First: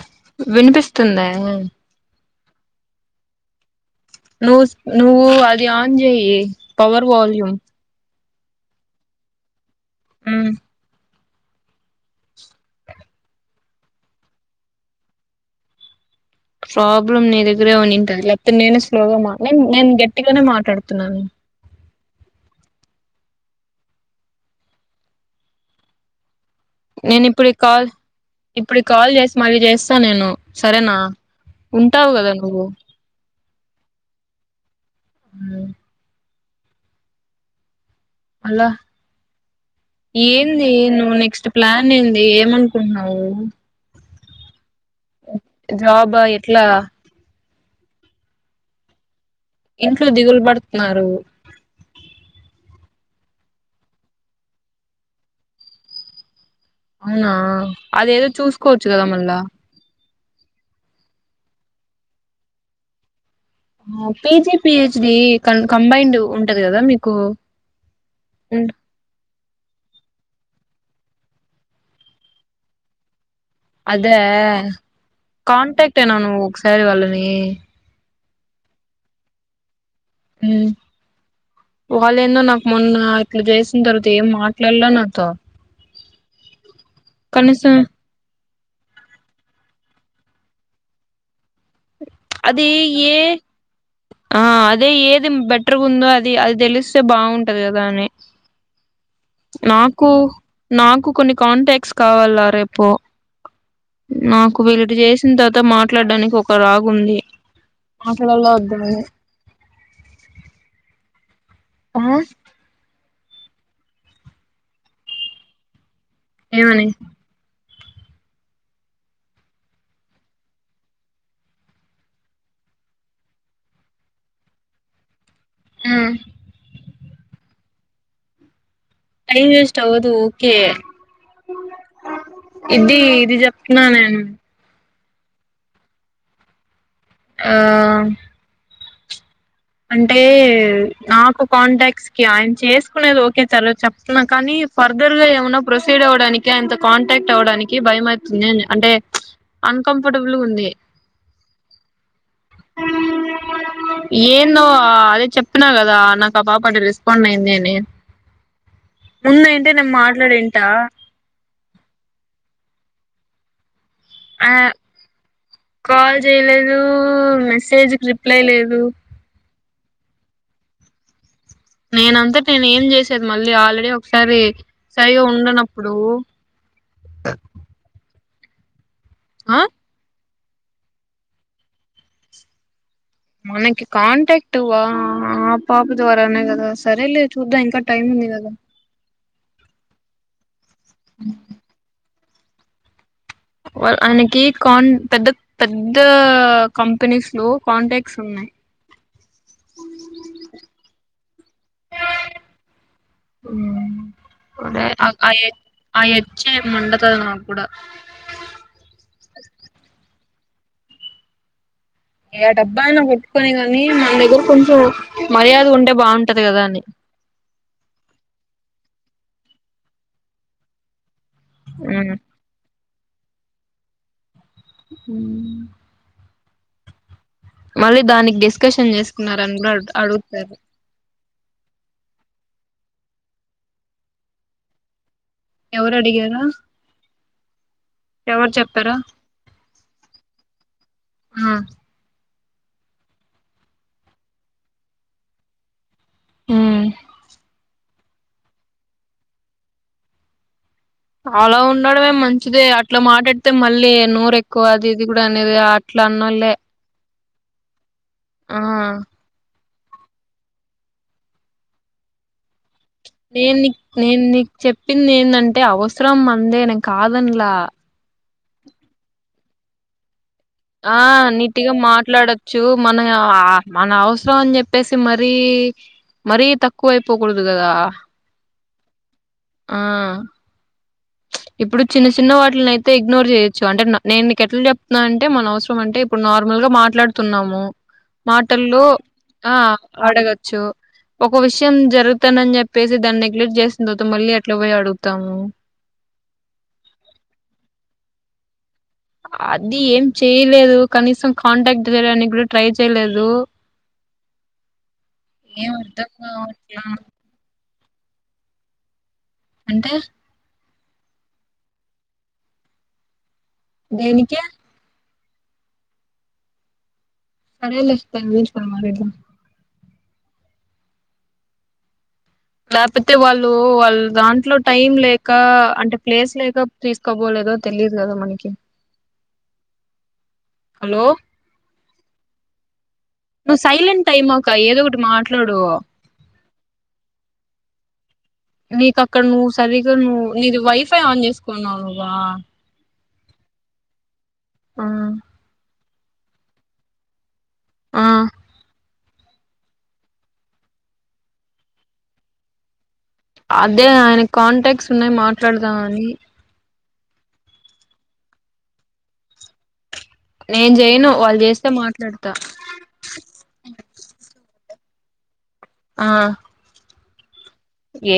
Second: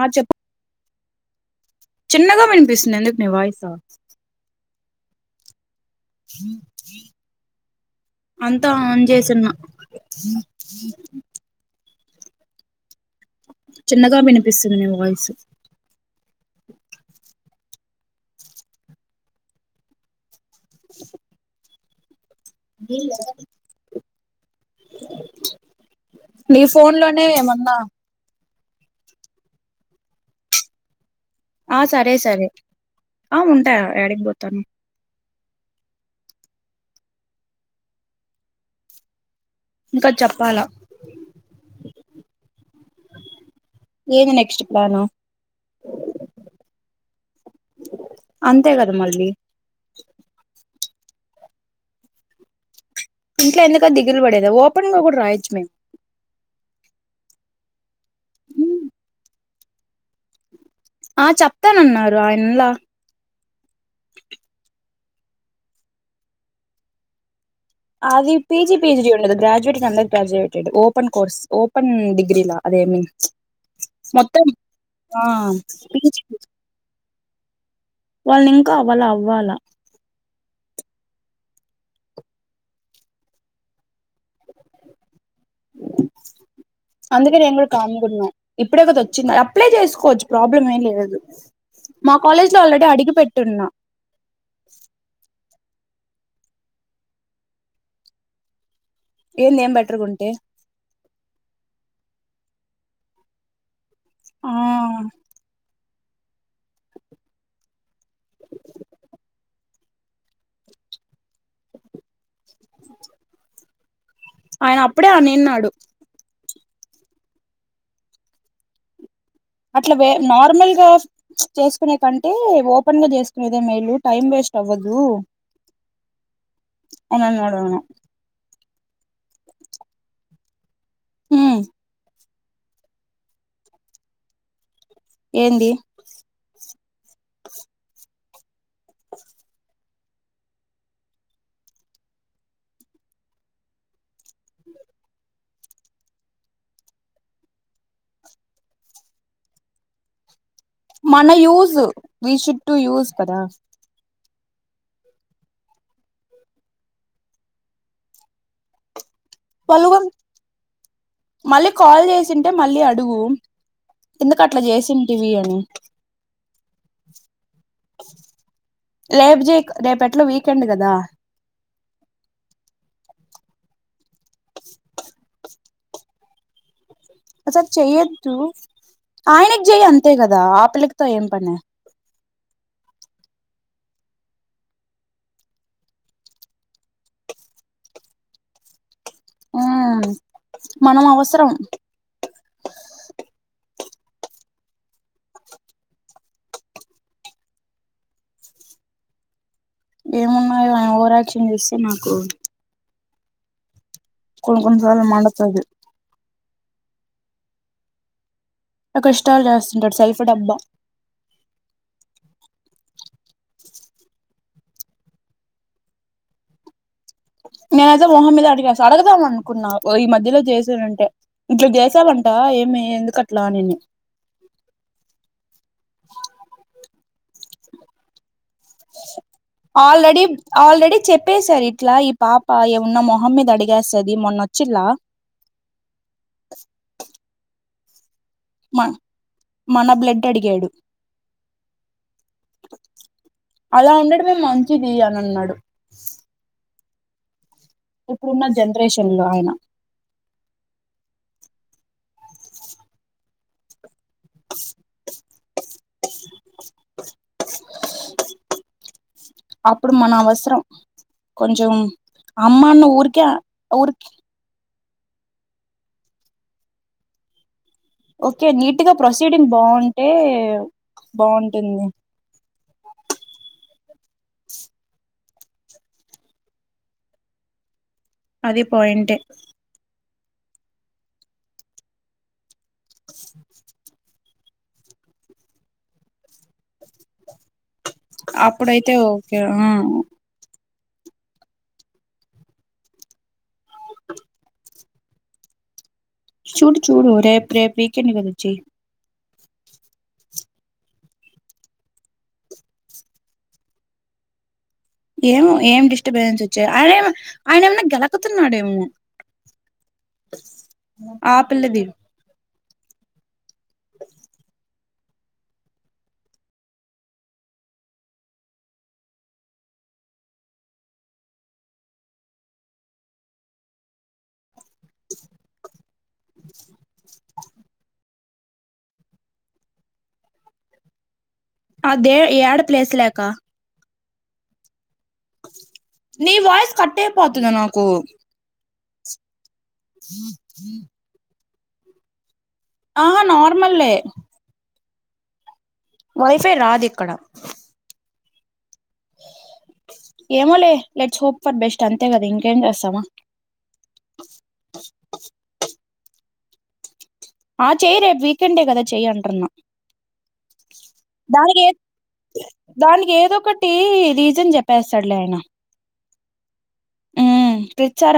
ఆ చెప్పు వినిపిస్తుందా చిన్నగా వినిపిస్తుంది ఎందుకు వయిసా నుస్ నువూ అది ధ్యాన్ చేయి పవర్ వాల్యూమ్ అంతా ఆన్ జేసున్న జ జీ [inaudible] చిన్నగా వినిపిస్తుంది నీ వాయిస్ ప్రాబ్లమ్ నీ దగ్గరే ఉనింటది లేకపోతే నేనే స్లోగా నేన్ నేన్ గట్టిగానే మాట్లాడుతున్నాను [unintelligible] నీ ఫోన్ నేను లోనే ఇప్పుడు ఈ ఏమన్నా కాల్ ఇప్పుడు కాల్ చేసి మళ్ళీ చేస్తా నేను సరేనా ఆ ఉంటావు సరే గదా సరే నువ్వు ఆ ఉంటాయా ఎడగిపోతాను అలా ఇంకా చెప్పాలా ఏంది నువ్వు నెక్స్ట్ ప్లాన్ ఏంది ఏమనుకుంటున్నావు ఏంది నెక్స్ట్ ప్లాను జాబ్ ఎట్లా అంతే కదా మళ్ళీ ఇంట్లు దిగులు బడత్ న్నారు ఇంట్లో ఎందుక దిగులు పడేద ఓపెన్ గా కూడా రాయొచ్చు మేము అవునా అదేదో చూసుకోవచ్చు కదా మళ్ళా ఆహ్ చెప్తానన్నారు ఆయన్లా. ఆహ్ పేరు చెప్పీ. చీ కం కంబైండ్ ఉంటది కదా మీకు. అది ఉం. పిజి, పిహెచ్ డి ఉండదు గ్రాడుయేట్ అండర్ గ్రాడుయేట్ ఓప్. ఓపన్ కోర్స్ ఓపెన్ డిగ్రీ లా అదేమి ప్చ్. అదే కాంటాక్ట్ ఏన నువ్వు ఒకసారి వాళ్ళని. ఏ వాళ్లని ఇంకా అవ్వాలే అవ్వాలా. వాళ్ళేన్నో నాకు మొన్న ఇట్లా చేసిన తరు తే ఏం మాట్లాడలే నాతో అందుకే నేను కూడా కనీసం. కామ్గున్నా ఇప్పుడే కదా వచ్చింది అప్లై చేసుకోవచ్చు ప్రాబ్లం ఏం లేదు. మా కాలేజ్ లో అది ఆల్రెడీ అడిగి ఏ పెట్టున్నా ఆహ్ అదే ఏది బెట్. గుందో అది అది తెలిస్తే బాగుంటది కదా అని. ఏంది ఏం నాకు బెటర్గుంటే నాకు కొన్ని కాంటాక్ట్స్. కావాల రేపు. ఆ నాకు వీలుంటే చేసిన తర్వాత మాట్ మాట్లాడడానికి ఒక లాగు ఉంది. మాట్లాలా వద్ద అని ఆహ్. ఆయన అప్పుడే అనినాడు. ఏమనీ. అట్లా వే నార్మల్గా చేసుకునే కంటే ఓపెన్ గా చేసుకునేదే మేలు టైం వేస్ట్ అవ్వదు. ఉమ్. ఆయనను అడగను. టైమ్ వేస్ట్ అవదు. ఓకే. ఉమ్ ఆహ్. ఇది ఇది చెప్తున్నా నేను. ఏంది. ఆహ్. అంటే నాకు కాంటాక్ట్స్ కి ఆయన చేసుకునేది ఓకే సార్ చెప్తున్నా కానీ ఫర్దర్ గా ఏమన్నా ప్రొసీడి అవ్వడానికి ఆయనతో కాంటాక్ట్ అవ్వడానికి భయమవుతుంది అని అంటే ప్చ్ అన్ కంఫర్టబుల్ గా ఉంది. మన use we should to use కదా. ఏం. నువ్వు అదే చెప్పిన కదా నాకు ఆ పాప రెస్పాండ్ అయింది అని. ముందు అంటే నేను పలువన్ మాట్లాడింటా మళ్ళీ కాల్ చేసింటే మళ్ళీ అడుగు. ఎందుకు ఆ అట్లా జేసింటివి అని. Room mace. మెసేజ్కి రిప్లై లేదు. రేపు చే రేపు ఎట్లా వీకెండ్ కదా నేనంతాట నేను ఏం చేసేది మళ్ళీ ఆల్రెడీ ఒకసారి సరిగా ఉండనప్పుడు అసలు చేయ దు ఆ ఆయనకి జెయ్యి అంతే కదా అదా ఆపిల్ల తో ఏం పనీ మనకి కాంటాక్ట్ ఆ పాప ద్వారానే కదా సరే లే చూద్దాం ఇంకా టైమ్ ఉంది కదా ఆ మనం అవసరం ఆయనకి కాన్ పెద్ద పెద్ద కంపెనీస్ లో కాంటాక్ట్స్ ఉన్నాయ్ ఏమున్నాయో ఆయన ఓవరాక్షన్ చేస్తే నాకు హ్మ్ కొన్ని కొన్నిసార్లు మండతాది చ్చే మండతాది నాకు కూడా కష్టాలు చేస్తుంటాడు సై ప్పుడబ్బా ఏ డబ్బా అయినా కట్టుకొని గానీ మన దగ్గర కొంచెం మర్యాదగ ఉంటే బాగుంటది కదా అని నేనైతే మోహం మీదే అడిగెసా అడగదెమో అనుకున్నా ఈ మధ్యలో చేసానంటే ఇట్లా జేశావంట ఏమి ఎందుకు కట్లానిని మ్ మళ్ళీ దానికి డి ఆల్రెడీ ఆల్రెడీ చెప్పేశారు ఇట్లా ఈ పాప ఏం ఉన్నా మొ మొహమ్ మీద అడిగేస్తది మొన్నొచ్చిలా ఎవరు అడిగారా ఎవరు మ చెప్పారా మన బ్లడ్ అడిగాడు ఆ అలా ఉండడమే మంచిది అని అన్నాడు హ్మ్ ఇప్పుడున్న జనరేషన్ లో ఆయన అలా ఉండడమే మంచిది అట్లా మాట్లాడితే మళ్ళీ నోరెక్కువ అది ఇది కూడా నేది అట్లా అన్నలే ఆ అప్పుడు మన అవసరం కొంచం అమ్మను ఊరికే నేను నీ ఊరికి నేను నీకు చెప్పింది ఏందంటే అవసరం మందేనే కాదన్నలా ఓకే నీట్గా ప్రొసీడింగ్ బాగుంటే ఆ నీట్గా బాగుంటుంది మాట్లాడొచ్చు మన మన అవసరం అని చెప్పేసి మరి మరీ మరీ తక్కువైపోకూడదు కదా అది పాయింటే ఆ ఇప్పుడు చిన్న చిన్న వాటిల్ అయితే ఇగ్నోర్ చేయచ్చు అంటే న నేను నీకు ఎట్లా చెప్తున్నా అంటే మన అవసరం అంటే ఇప్పుడు నార్మల్ గా మాట్లాడుతున్నాము మాటల్లో అప్పుడైతే ఓకే ఆ అడగచ్చు ఒక విషయం జరుగుతానని చెప్పేసి దాన్ని నెగ్లెక్ట్ చేసిన తర్వాత మళ్ళీ ఎట్లా పోయి అడుగుతాము చూడు చూడు రేపు వీకెండ్ కద వచ్చే అది ఏం చేయలేదు కనీసం కాంటాక్ట్ చేయడానికి కూడా ట్రై చేయలేదు ఏమో ఏం అర్థం డిస్టర్బెన్స్ వచ్చాయి కావట్లా ఆయన ఏమ ఆయన ఏమన్నా కెలకుతున్నాడేమో అంటే ఆ పిల్లది దేనికే సరేలే దాని గురించి మళ్ళి మాటాడదాం లేకపోతే వాళ్ళు వాళ్ళు దాంట్లో టైమ్ లేక అంటే ప్లేస్ లేక తీసుకోబోలేదో తెలీదు కదా మని హలో అదే యాడ ప్లేస్ లా నువ్ సైలెంట్ టై మోక ఏదో మాట్లాడు నీ వాయిస్ కట్ ఐపోతుంది నాకు నీకు అక్కడ నూస్ కర్రీగ నువ్ నీది వైఫై ఆన్ చేస్ కున్నావ్ నువ్వా ఆహా నార్మల్ ఏ ఆ వైఫై రాదిక్కడ ఆ ఏమోలే లెట్స్ హోప్ ఫర్ బెస్ట్ అంతే కదా ఇంకేం చేస్తావా అదే ఆయన కాంటాక్ట్స్ ఉన్నాయి మాట్లాడదాం అని ఆ చేయ్ రేపు వీకెండ్ ఏ కదా చెయ్ అంటున్నా నేను చేయను వాళ్ళు దానికి చేస్తే ఏ మాట్లాడతా దానికి ఏదో ఒకటి రీజన్ చెప్ పేస్సడులే ఆయన ఆ ఊ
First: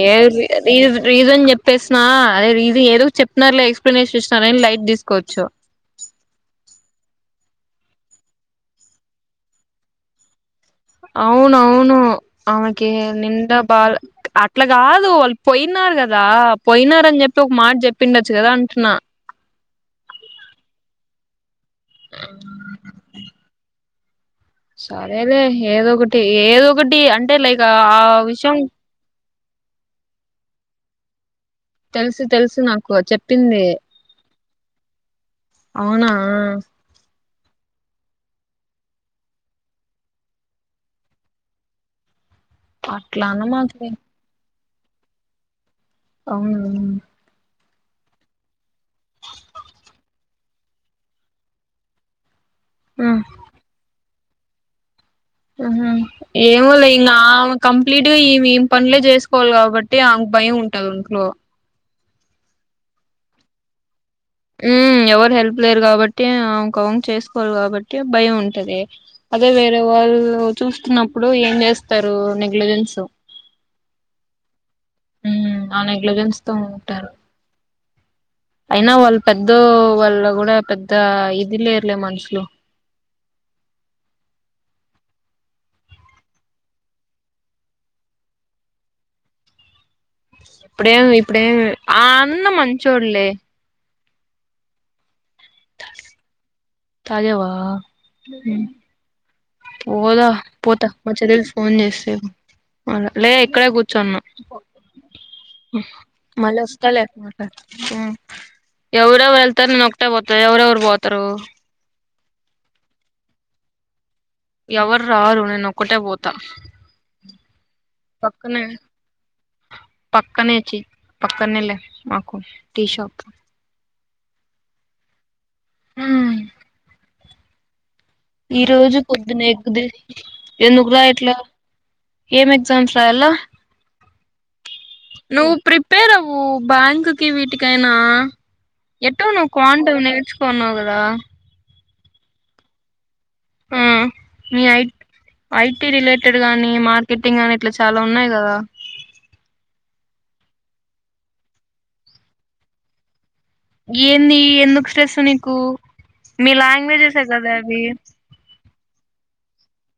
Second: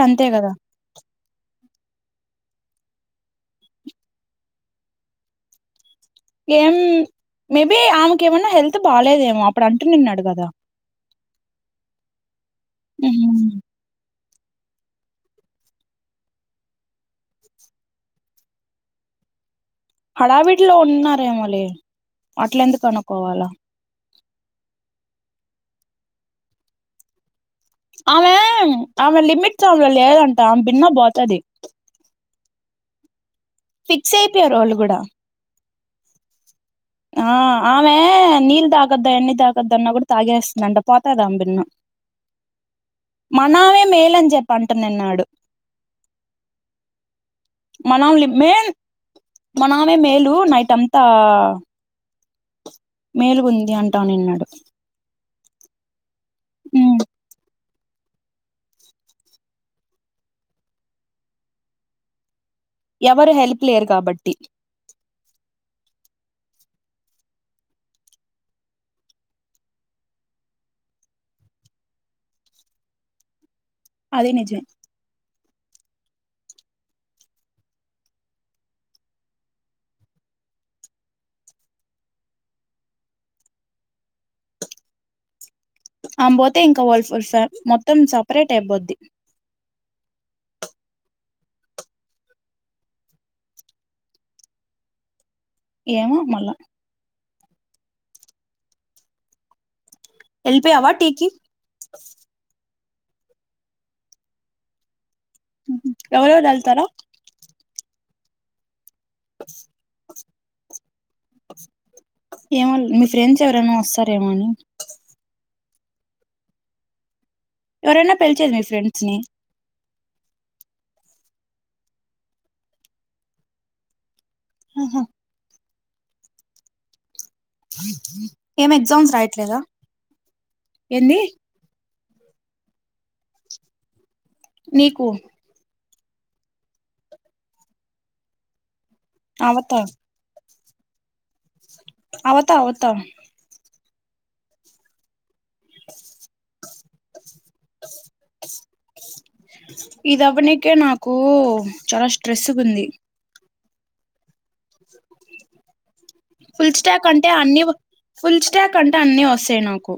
ఏ రీస్ రీజన్ చెప్పేసినా అదే ఇది ఏదో చెప్పిన్నారు లే ఎక్స్ప్లెయినేషన్ ఇసినారని లైట్ తీసుకోవచ్చు ఏం మేబి ఆమెకు ఏమన్నా హెల్త్ బాలేదేమో అప్పుడు అంటూ నిన్నాడు కదా అవును అవును అమెకి ఉహుం. నింద బాల్ అట్లా కాదు వాళ్ళు పోయినారు కదా పోయినార అని చెప్పి ఒక మాట చెప్పిండచ్చు కదా అంటున్నా హడావిట్ లో ఉండన్నారు ఏమో లే అట్ల ఎందుకు అనుకోవాలా సరే లే ఏదో ఒకటి ఏదో ఒకటి అంటే లైక్ ఆ ఆమె విషయం ఆమె లిమిట్ ట్స్ ఆమె లో లేదంట ఆమే భిన్న పోతది తెలుసు తెలుసు నాకు చెప్ ప్పింది పియ్యారు వాళ్ళు కూడా అవునా ఆ ఆమె నీళ్ తాగద్దా ఎన్ని తాగద్ద అన్న కూడా తాగేస్తుందంట పోతాది ఆమె బిన్న అట్లా మనమే అనమాకులే మెలంజెప్ పంట నిన్నాడు అవునా మనం లి మేన్ మనమే మేలు నైట్ అంతా మేలుగుంది అం ట ఉన్నిన్నాడు హ్మ్ హు ఏమోలే ఇంగాము కంప్లీట్ గా ఇమ్ ఇం పన్లే చేసుకోవాలి కాబట్టి ఆమ్క్ భయం ఉంటది ఇంట్లో ఎవరు హెల్ప్ లేరు కాబట్టి మ్మ్ ఎవరు హెల్ప్ లేరు కాబట్టి ఇంకావం చేసుకోవాలి కాబట్టి భయం ఉంటది అదే వేరే వాళ్ళు చూస్తున్నప్పుడు ఏం చేస్తారు నెగ్లజెన్స్. అది నిజమే ఆ నెగ్లిజెన్స్ తో ఉంటారు అయినా వాళ్ళు పెద్దో వాళ్ళ కూడా పెద్ద ఇది లేర్లే మనుషులు ఆమ్ పోతే ఇంకా వల్ఫర్ ఫ్యాన్ మొత్తం సపరేట్ అయిపోద్ది ఇప్పుడేమ్ ఇప్పుడేమ్ ఆ అన్న మంచోడ్లే ఏమో మళ్ళా అదే వా మ్మ్ పోదా పోతా వెళ్ళిపోయావా మా టీకి చెల్లెలు ఫోన్ చేస్తే లే ఇక్కడే కూర్చోన్నా ఎవరెవరు మళ్ళ వెళ్తారా వస్తలే మళ్ళ మ్మ్ ఎవర్ ఎవర్ ఎళ్తారు నేన్ ఒకటే పోత్ త ఎవరెవరు పో తరు ఏమో మీ ఫ్రెండ్స్ ఎవరైనా వస్ ఎవ్వర్ రారు నేను ఒ క్కటె పోతా ఎవరైనా పిలిచేర మీ పక్కనే ఫ్రెండ్స్ ని పక్కనే చ్చి పక్కనేలె మాకు టీ షాప్ హహా హ [inaudible] ఈ ఏం రోజు ఎగ్జామ్స్ పొద్దున్నే రాయట్లేదా ఎకుది ఎందుకు ఏంది రాయట్లా ఏం ఎగ్జామ్స్ రాయాల నీకు నువ్వు ప్రిప్ ప్రిపేర్ అవ్వు బ్యాంకు కి వీటికైనా ఎటో నువ్వు అవతా కాంట్ అవి నేర్చుకున్నావ్ పోన్నావు కదా అవత అవత ఆ మీ ఐ ఐటీ రిలేటెడ్ గానీ మార్కెటింగ్ ని ఇట్లా చాలా ఉన్నాయి కదా ఇది అవ్వనికే నాకు చాలా స్ట్రెస్గ ఉంది ఏంది ఎందుకు స్ట్రెస్సు నీకు మీ ఫుల్ స్టాక్ లాంగ్వేజెసే అంటే కదా అన్ని అవి ఫుల్ స్టాక్ అంటే అన్నీ వస్తాయి నాకు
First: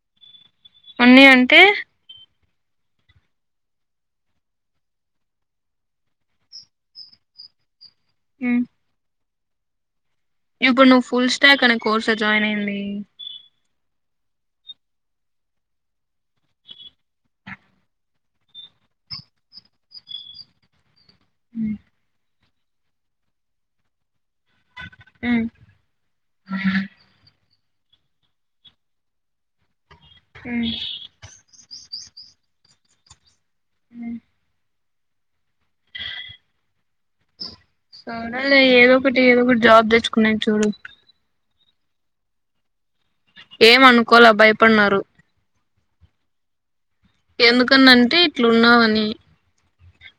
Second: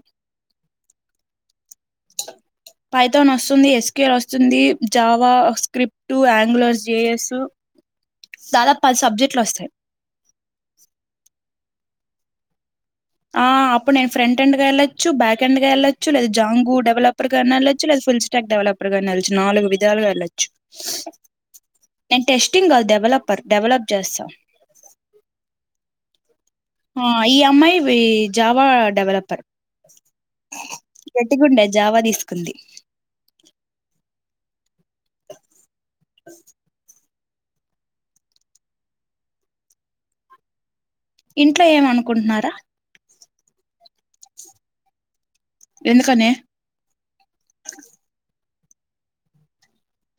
అన్ని అంటే పైతాన్ వస్తుంది ఎస్ క్యూ ఎల్ వస్తుంది జావా స్క్రిప్ట్ ఆంగ్లర్ జేఎస్ ఉమ్, సదా ప సబ్జెక్ట్ ఎట్లా వస్తాయి అతే అక్కడ కోర్సలో జాయిన్ అయింది ఆ అప్పుడు నేను ఫ్రంట్ హండ్ గా వెళ్లచ్చు బ్యాక్ హండ్గా వెళ్లచ్చు లేదా జాంగు డెవలపర్ గా వెళ్లచ్చు లేదా ఫుల్ స్టాక్ డెవలపర్ గాని వెళ్లచ్చు నాలుగు విధాలుగా వెళ్లొచ్చు అ టెస్టింగ్ కాదు డెవలపర్ డెవలప్ చేస్తాం హ ఆ ఈ అమ్మాయి జావా డెవలపర్ ఉమ్, గటికుండే జావా తీ తీసుకుంది అ [inaudible] సనాల ఏదో ఒకటి ఏదో ఒకటి జాబ్ తెచ్చుకున్నా చూడు ఇంట్లో ఏమ అనుకుంటున్నారా ఏమనుకోల భయపడ్నరూ ఎందుకనీ అట్లున్నావని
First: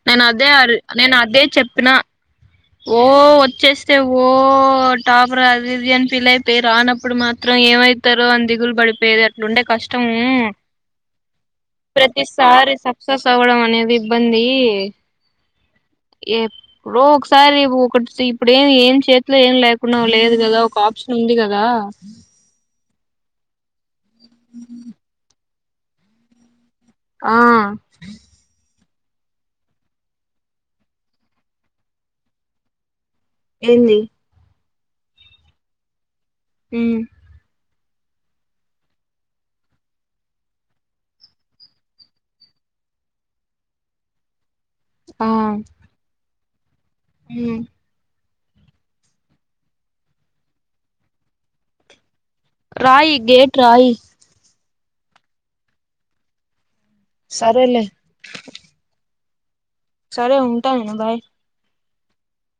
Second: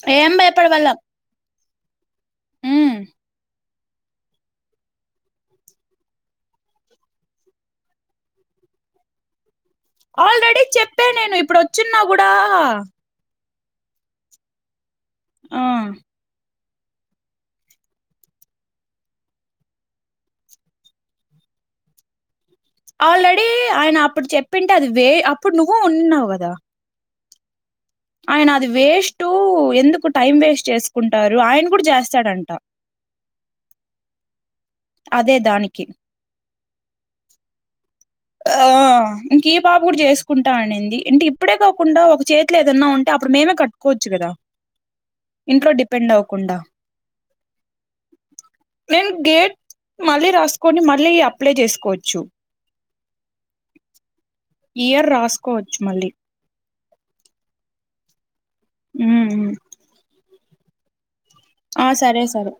నేను ఏం అదే అది భయపడవల్ల నేను అదే చెప్ తనా ఓ వచ్చేస్ చె ఓ టాప్ర్ అది ఇది అని ఫిల్ అయిపోయి రానప్పుడు మాత్రం ఏమైతారో అని దిగులు పడిపోయది అట్లుండే కష్టము ఆల్రెడీ చెప్పే నేను ఇప్పుడు వచ్చిన్న కూడా ఏది ఇబ్బంది ఆ రోక్స్ సారీ ఒకటి సీప్ ఏం ఏం చేతిలో ఏం లేకున్నా లేదు కదా ఒక ఆప్షన్ ఉంది కదా ఆల్రెడీ ఆయన ఇప్పుడు చెప్పింటే అది వే ఇప్పుడు నువ్వు వున్నావ్ కదా ఆ ఆయనా అది వే టు ఎందుకు టైం వేస్ట్ చేసుకుంటారు ఆయన కూడా చేస్తాడంట ఎన్ని అదే దానికి ఉ ఆ ఇంక ఈ పాప కూడా చేసుకుంటా అనింది అంటే ఇప్పుడే కాకుండా ఒక చేతిలో ఏదన్నా ఉంటే అప్పుడు మేమే కట్టుకోవచ్చు కదా ఇంట్లో డిపెండ్ అవు కుండా ఊ నేను గేట్ మళ్ళీ రాసుకొని మళ్ళీ అప్లై చేసుకోవచ్చు రాయి గేట్ రాయి ఇయర్ రాసుకోవచ్చు మళ్ళీ సరేలే ఉ ఊ సరే ఉంటాను భై ఆ సరే సరే